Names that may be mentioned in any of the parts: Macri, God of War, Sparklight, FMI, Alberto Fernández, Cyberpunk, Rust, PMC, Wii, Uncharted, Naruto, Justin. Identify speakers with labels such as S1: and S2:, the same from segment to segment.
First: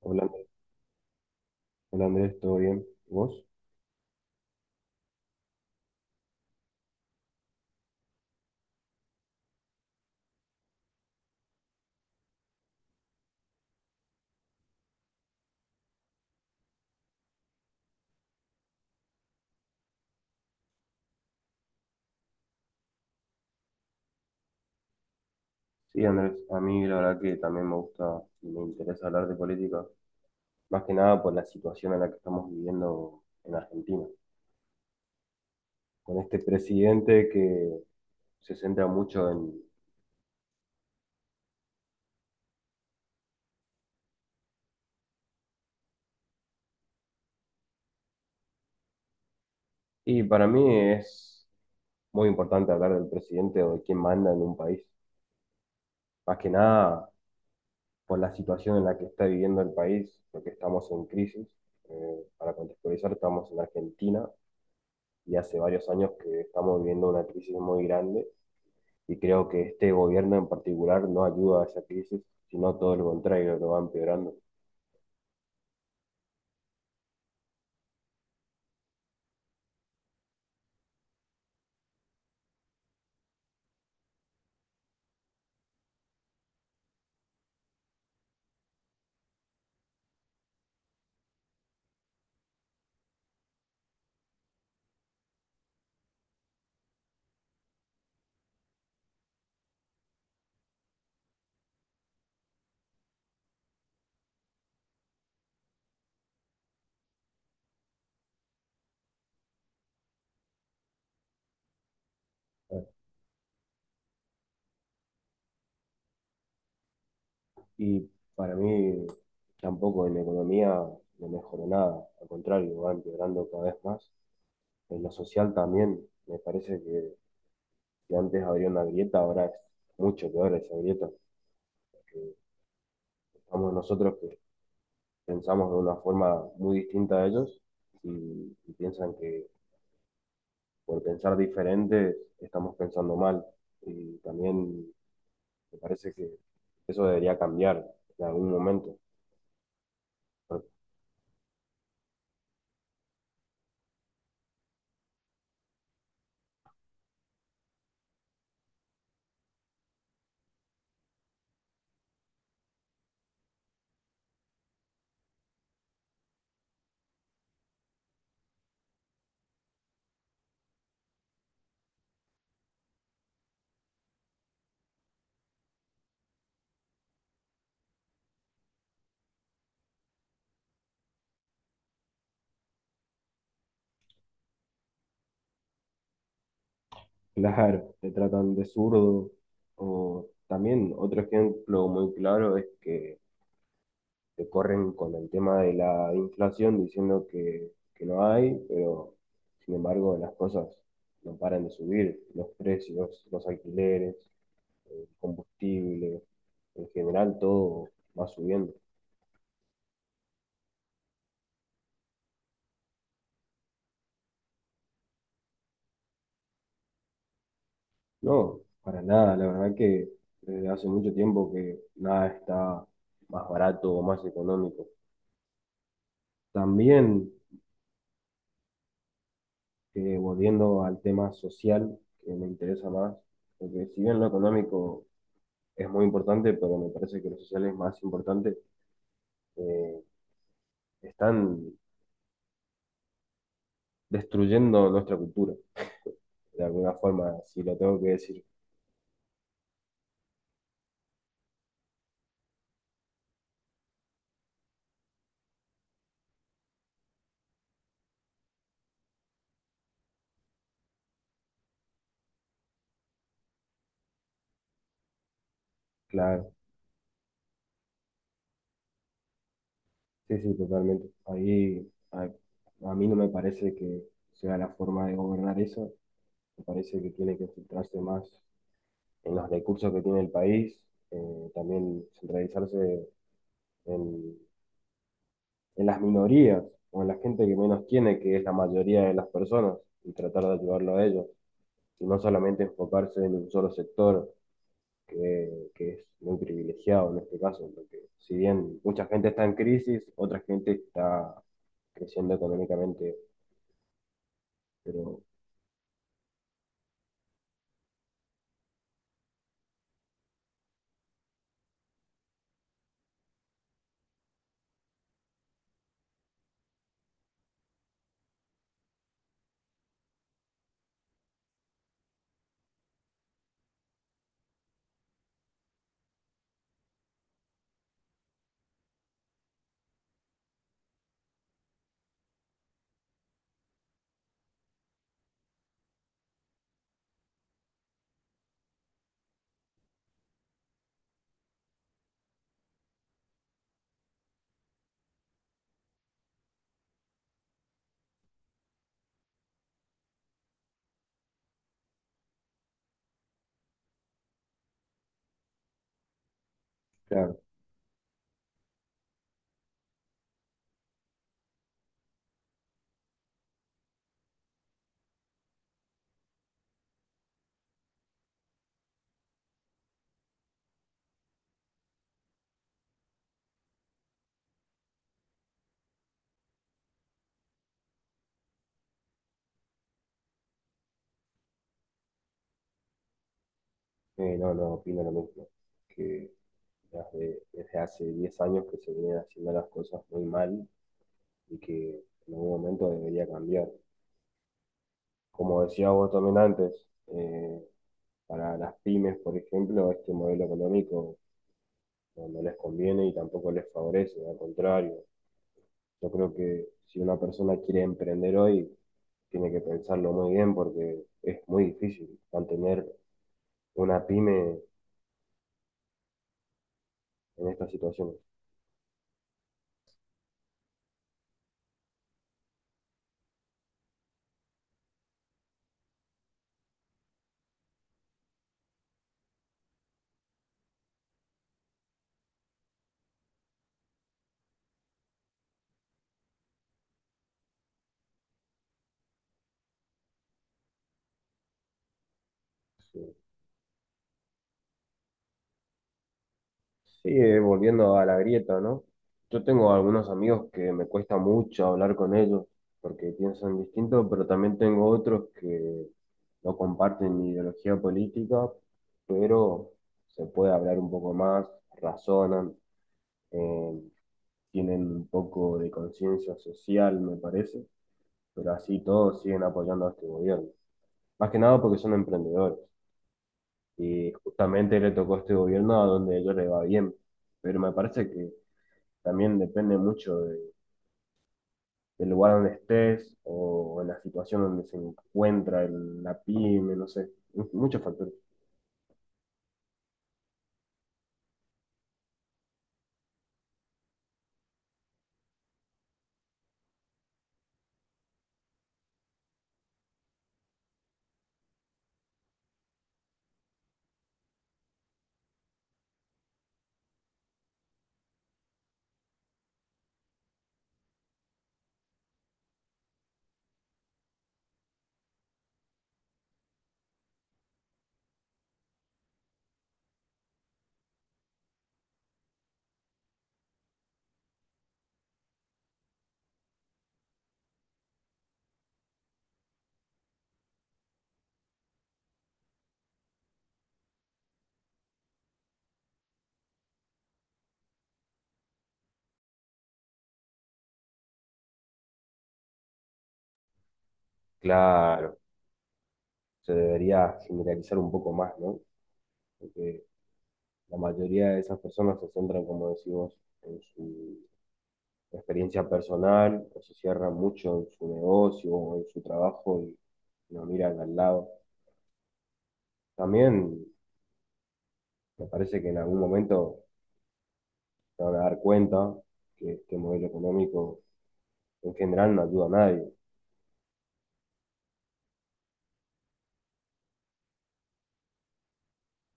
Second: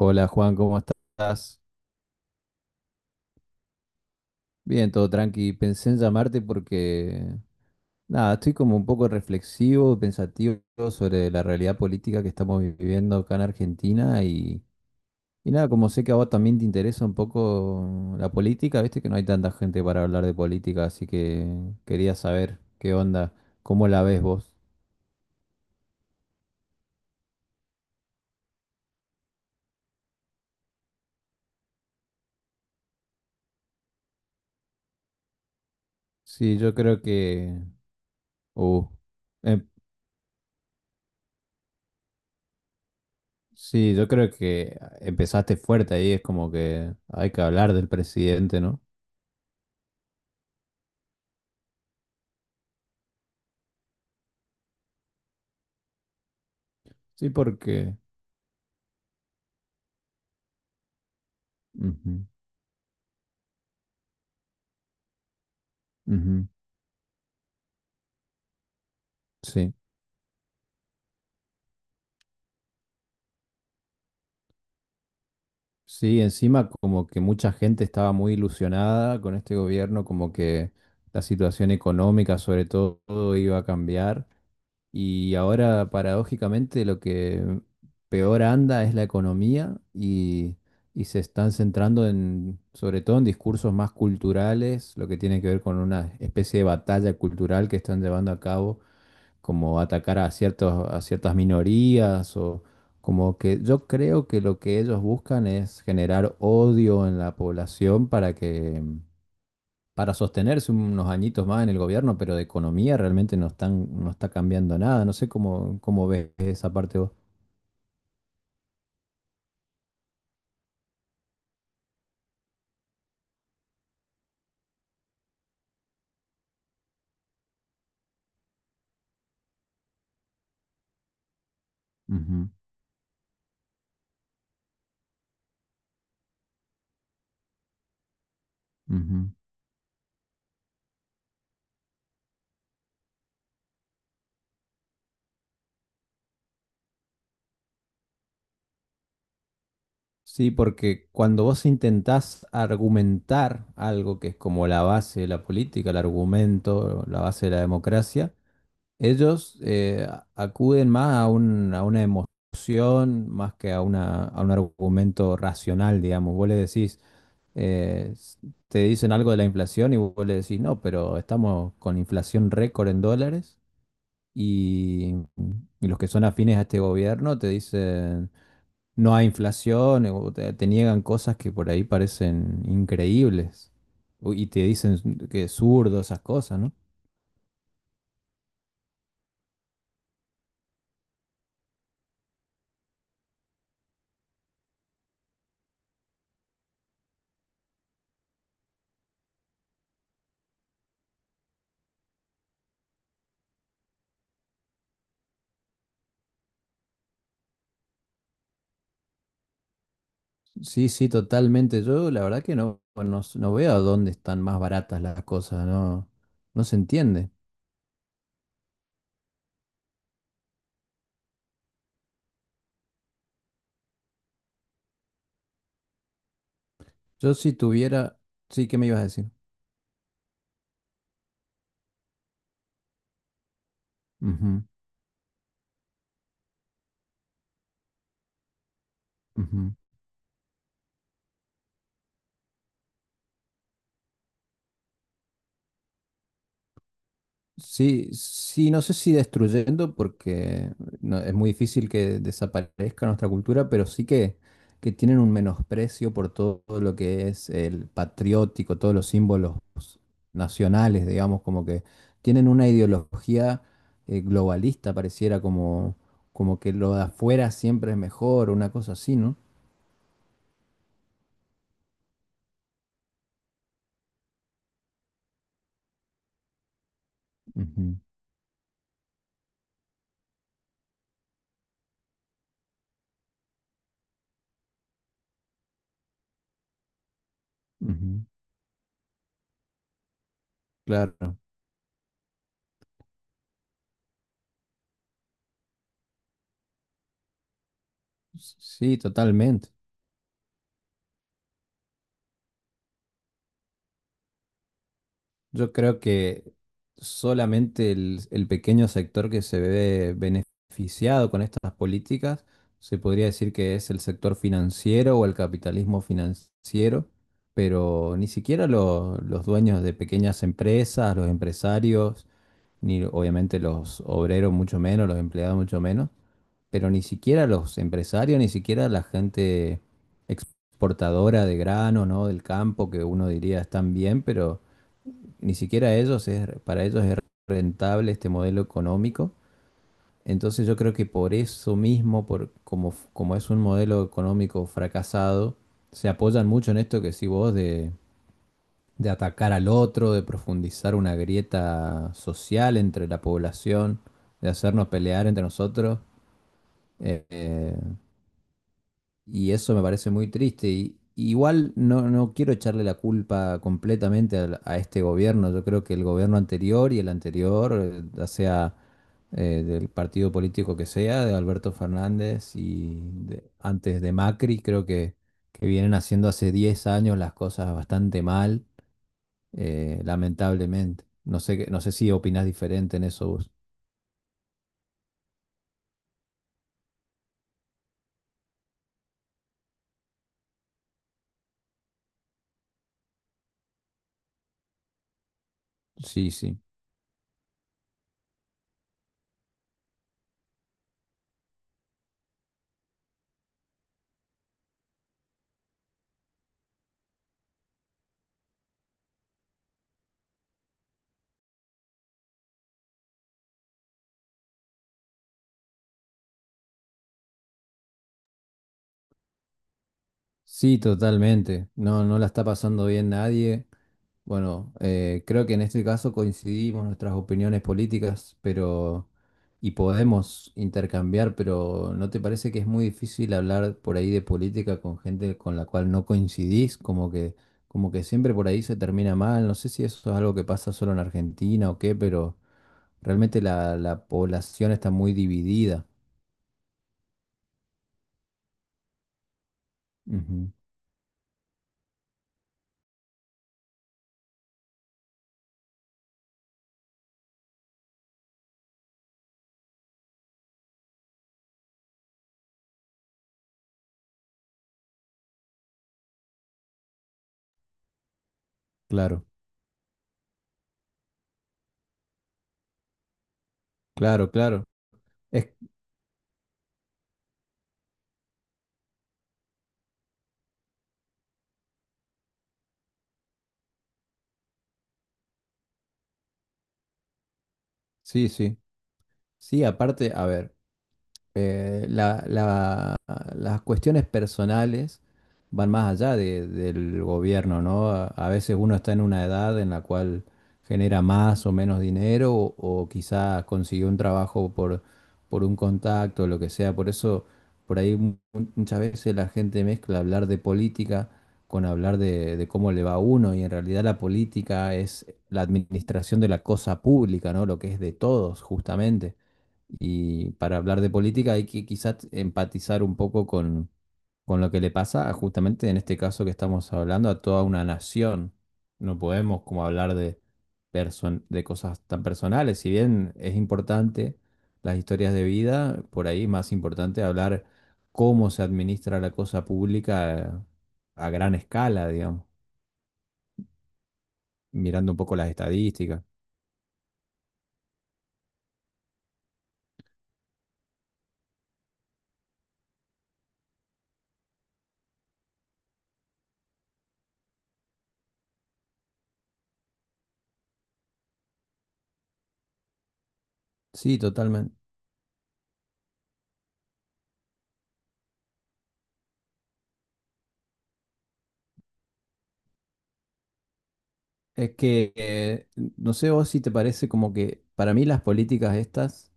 S1: Hola, Andrés.
S2: Juan, ¿cómo estás?
S1: ¿Todo bien? ¿Vos?
S2: Bien, todo tranqui. Pensé en llamarte nada, estoy como un poco reflexivo, pensativo sobre la realidad política que estamos viviendo acá en Argentina y nada, como sé que a vos también te interesa un poco la política, viste que no hay tanta gente para hablar de política, así que quería saber qué onda, cómo la ves vos.
S1: Sí, Andrés, a mí la verdad que también me gusta y me interesa hablar de política, más que nada por la situación en la que estamos viviendo en Argentina, con este
S2: Sí, yo creo
S1: presidente
S2: que...
S1: que se
S2: uh,
S1: centra mucho en...
S2: em- sí, yo creo que empezaste fuerte ahí, es como que hay que hablar del presidente, ¿no?
S1: Y para mí es muy importante hablar del presidente o de quién manda en un país, más que nada
S2: Sí, porque...
S1: por la situación en la que está viviendo el país, porque estamos en crisis.
S2: ujú,
S1: Para contextualizar, estamos en Argentina y hace varios años que
S2: ujú,
S1: estamos viviendo una crisis muy grande, y creo que
S2: sí,
S1: este gobierno en particular no ayuda a esa crisis, sino todo lo contrario, lo va empeorando.
S2: sí, encima como que mucha gente estaba muy ilusionada con este gobierno, como que la situación económica sobre todo iba a cambiar y ahora paradójicamente lo que peor anda es la economía y se están centrando sobre todo en discursos más culturales, lo que tiene que ver con una especie de batalla cultural que están llevando a cabo como atacar a a ciertas minorías o como que yo creo que lo que ellos buscan es generar odio en la población para sostenerse unos añitos más en el gobierno, pero de economía realmente no está cambiando nada. No sé cómo ves esa parte vos.
S1: Y para mí tampoco en la economía no mejoró nada, al contrario, va empeorando cada vez más. En lo social también, me parece que antes había una grieta, ahora es mucho peor esa grieta, porque
S2: Ujú,
S1: estamos nosotros que pensamos de una forma muy distinta a ellos y, y piensan
S2: ujú.
S1: que por pensar diferente estamos pensando mal. Y también me parece que eso debería cambiar en algún momento.
S2: Sí,
S1: Pero
S2: porque cuando vos intentás argumentar algo que es como la base de la política, el argumento, la base de la democracia, ellos acuden más a a una emoción, más que a a un argumento racional, digamos. Vos le decís, eh, s- te dicen algo de la inflación y vos le decís, no, pero estamos con inflación récord en dólares y, y los que son afines a este gobierno te dicen, no hay inflación, o te niegan cosas que por ahí parecen increíbles y te dicen que es zurdo esas cosas, ¿no?
S1: claro, te tratan de zurdo. O también otro ejemplo muy claro es que te corren con el tema de la inflación diciendo que no hay, pero sin embargo las cosas no paran de subir, los precios, los alquileres, el combustible, en general todo va subiendo.
S2: Sí, sí, totalmente. Yo la verdad que no veo a dónde están más baratas las cosas, no se entiende.
S1: No, para nada, la verdad que desde hace mucho tiempo que nada está más barato o más económico. También,
S2: Yo si tuviera, sí, ¿qué me ibas a decir?
S1: volviendo al tema social, que me interesa más, porque si bien lo
S2: Ujú,
S1: económico es muy importante, pero me parece que lo social es más importante,
S2: ujú.
S1: eh, están destruyendo nuestra cultura, de alguna forma, si lo tengo
S2: Sí,
S1: que decir,
S2: sí, no sé si destruyendo, porque es muy difícil que desaparezca nuestra cultura, pero sí que tienen un menosprecio por todo lo que es el patriótico, todos los símbolos nacionales, digamos, como que tienen una ideología globalista, pareciera como,
S1: claro.
S2: como que lo de afuera siempre es mejor, una cosa así, ¿no?
S1: Sí, sí, totalmente. Ahí, a mí no me parece que sea la forma de gobernar eso. Me parece que tiene que centrarse
S2: Ujú,
S1: más en los recursos que tiene el país, también centralizarse en, en las minorías o en la gente que menos tiene,
S2: ujú,
S1: que es la mayoría de las personas, y tratar de ayudarlo a ellos,
S2: claro,
S1: y no solamente enfocarse en un solo sector que es muy privilegiado en este caso, porque si bien
S2: sí,
S1: mucha gente está en
S2: totalmente.
S1: crisis, otra gente está creciendo económicamente, pero
S2: Yo creo que solamente el pequeño sector que se ve beneficiado con estas políticas se podría decir que es el sector financiero o el capitalismo financiero, pero ni siquiera los dueños de pequeñas empresas, los empresarios, ni obviamente los obreros mucho menos, los empleados mucho menos, pero ni siquiera los empresarios, ni siquiera la gente exportadora de grano, ¿no? Del campo, que uno diría están bien, pero ni siquiera para ellos es rentable este modelo económico. Entonces yo creo que por eso mismo, como es un modelo económico fracasado, se apoyan mucho en esto que sí vos de atacar al otro, de profundizar una grieta social entre la población, de hacernos pelear entre nosotros. Eh,
S1: claro.
S2: eh, Y eso me parece muy triste. Y, igual no quiero echarle la culpa completamente este gobierno. Yo creo que el gobierno anterior y el anterior, ya sea del partido político que sea, de Alberto Fernández y antes de Macri, creo que vienen haciendo hace 10 años las cosas bastante mal, lamentablemente. No sé, no sé si opinás diferente en eso vos.
S1: No opino lo mismo, que desde, desde hace 10 años que se vienen haciendo las cosas muy mal y que en algún momento debería cambiar. Como decía vos
S2: Sí,
S1: también
S2: sí.
S1: antes, para las pymes, por ejemplo, este modelo económico no les conviene y tampoco les favorece, al contrario. Yo creo que si una persona quiere emprender hoy, tiene que pensarlo muy bien porque es muy difícil mantener una pyme en estas situaciones.
S2: Sí, totalmente. No la está pasando bien nadie. Bueno, creo que en este caso coincidimos nuestras opiniones políticas, y podemos intercambiar, pero ¿no te parece que es muy difícil hablar por ahí de política con gente con la cual no coincidís? Como que siempre por ahí se termina mal. No sé si eso es algo que pasa solo en Argentina o qué, pero
S1: Sí.
S2: realmente la población está muy dividida.
S1: Sí, volviendo a la grieta, ¿no? Yo tengo algunos amigos
S2: Ujú,
S1: que me cuesta mucho hablar con ellos porque piensan distinto, pero también tengo otros que no comparten mi ideología política, pero se puede hablar un poco más, razonan, eh, tienen un poco de conciencia social, me parece, pero así todos
S2: claro,
S1: siguen apoyando a este gobierno. Más que nada porque son emprendedores. Y
S2: claro, claro.
S1: justamente le tocó a este
S2: Es,
S1: gobierno a donde a ellos les va bien. Pero me parece que también depende mucho del lugar donde estés o en la situación donde se encuentra la pyme, no sé, muchos factores.
S2: sí, sí. Sí, aparte, a ver, eh, la- la- las cuestiones personales van más allá del gobierno, ¿no? A veces uno está en una edad en la cual genera más o menos dinero o quizá consiguió un trabajo por un contacto, lo que sea. Por eso, por ahí mu- muchas veces la gente mezcla hablar de política con hablar de cómo le va a uno y en realidad la política es la administración de la cosa pública, ¿no? Lo que es de todos, justamente. Y para hablar de política hay que quizás empatizar un poco con lo que le pasa a, justamente en este caso que estamos hablando a toda una nación. No podemos como hablar de, de cosas tan personales. Si bien es importante las historias de vida, por ahí es más importante hablar cómo se administra la cosa pública a gran escala, digamos, mirando un poco
S1: Claro,
S2: las estadísticas.
S1: se debería generalizar un poco más, ¿no? Porque la mayoría de esas personas se centran, como decimos, en su experiencia personal, o se cierran mucho en su negocio o en su trabajo y no miran al lado. También
S2: Sí, totalmente.
S1: me parece que en algún momento se van a dar cuenta que este modelo económico en general no ayuda a nadie.
S2: Es que, no sé vos si te parece como que para mí las políticas estas,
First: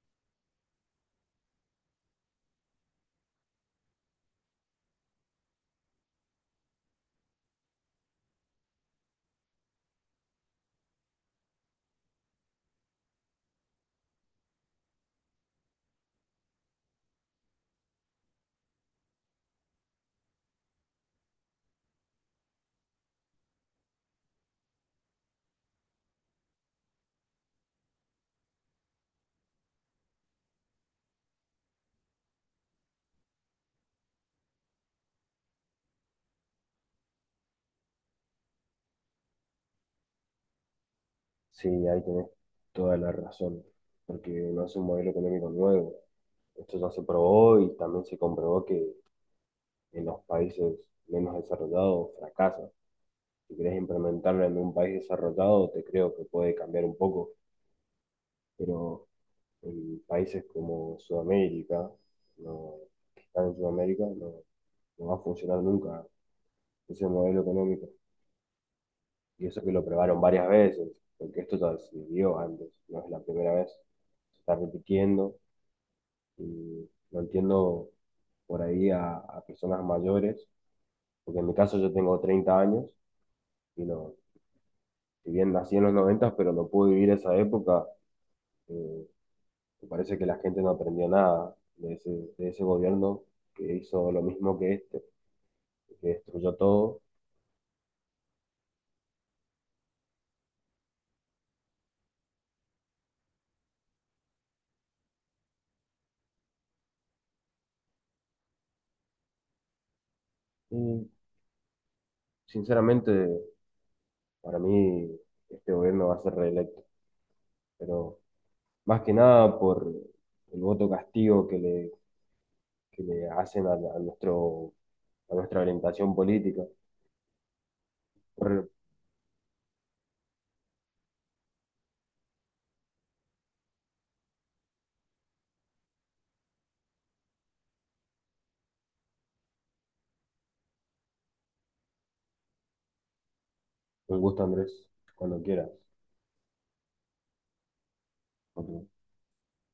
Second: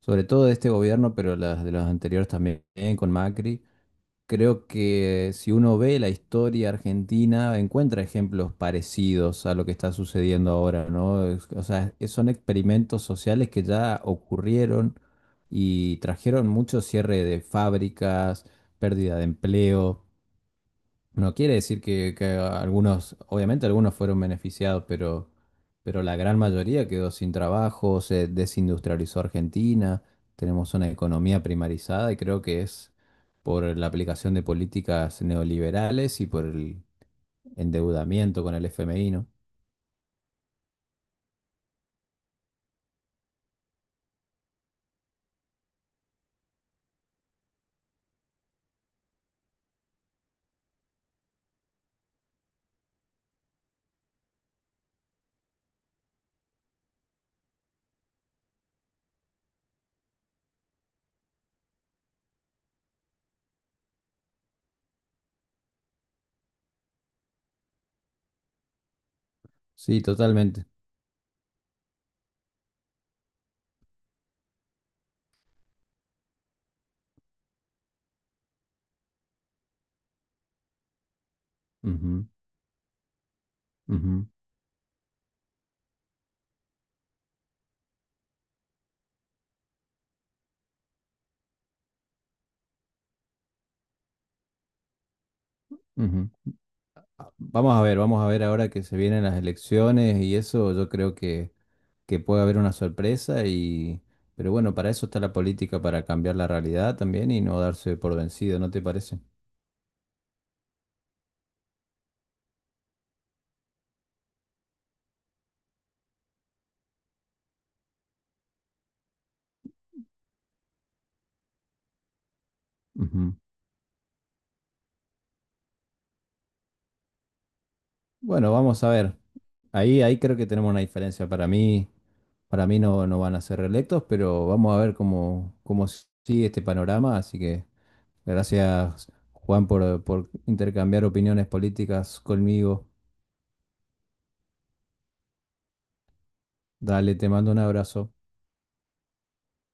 S2: sobre todo de este gobierno, pero las de los anteriores también, con Macri, creo que si uno ve la historia argentina, encuentra ejemplos parecidos a lo que está sucediendo ahora, ¿no? O sea, son experimentos sociales que ya ocurrieron y trajeron mucho cierre de fábricas, pérdida de empleo. No quiere decir que algunos, obviamente algunos fueron beneficiados, pero la gran mayoría quedó sin trabajo, se desindustrializó Argentina, tenemos una economía primarizada y creo que es por la aplicación de políticas neoliberales y por el endeudamiento con el FMI, ¿no?
S1: Sí, ahí tenés toda la razón, porque no es un modelo económico nuevo. Esto ya se probó y también se comprobó que en los países menos desarrollados fracasa. Si querés implementarlo en un país desarrollado, te creo que puede cambiar un poco, pero en países como Sudamérica, no, que están en Sudamérica, no, no va a funcionar nunca ese modelo económico. Y eso que lo
S2: Sí,
S1: probaron varias
S2: totalmente.
S1: veces, porque esto ya se vio antes, no es la primera vez, se está repitiendo. Y lo entiendo por ahí a personas mayores, porque en mi caso yo tengo
S2: Ujú,
S1: 30 años y no,
S2: ujú,
S1: si bien nací en los 90, pero no pude vivir esa época, eh, me parece que la gente no aprendió nada de ese, de ese gobierno que hizo lo mismo que este, que
S2: ujú.
S1: destruyó todo.
S2: Vamos a ver ahora que se vienen las elecciones y eso, yo creo que puede haber una sorpresa pero bueno, para eso está la política, para cambiar la realidad también y no darse por vencido, ¿no te parece?
S1: Y sinceramente, para mí este gobierno va a ser reelecto, pero más que nada por el voto castigo que le
S2: Ujú.
S1: hacen a nuestro, a nuestra orientación política.
S2: Bueno,
S1: Bueno,
S2: vamos a ver. Ahí creo que tenemos una diferencia. Para mí no van a ser reelectos, pero vamos a ver cómo sigue este panorama. Así que gracias, Juan, por intercambiar opiniones políticas conmigo.
S1: un gusto, Andrés. Cuando quieras.
S2: Dale, te mando un abrazo.
S1: Ok.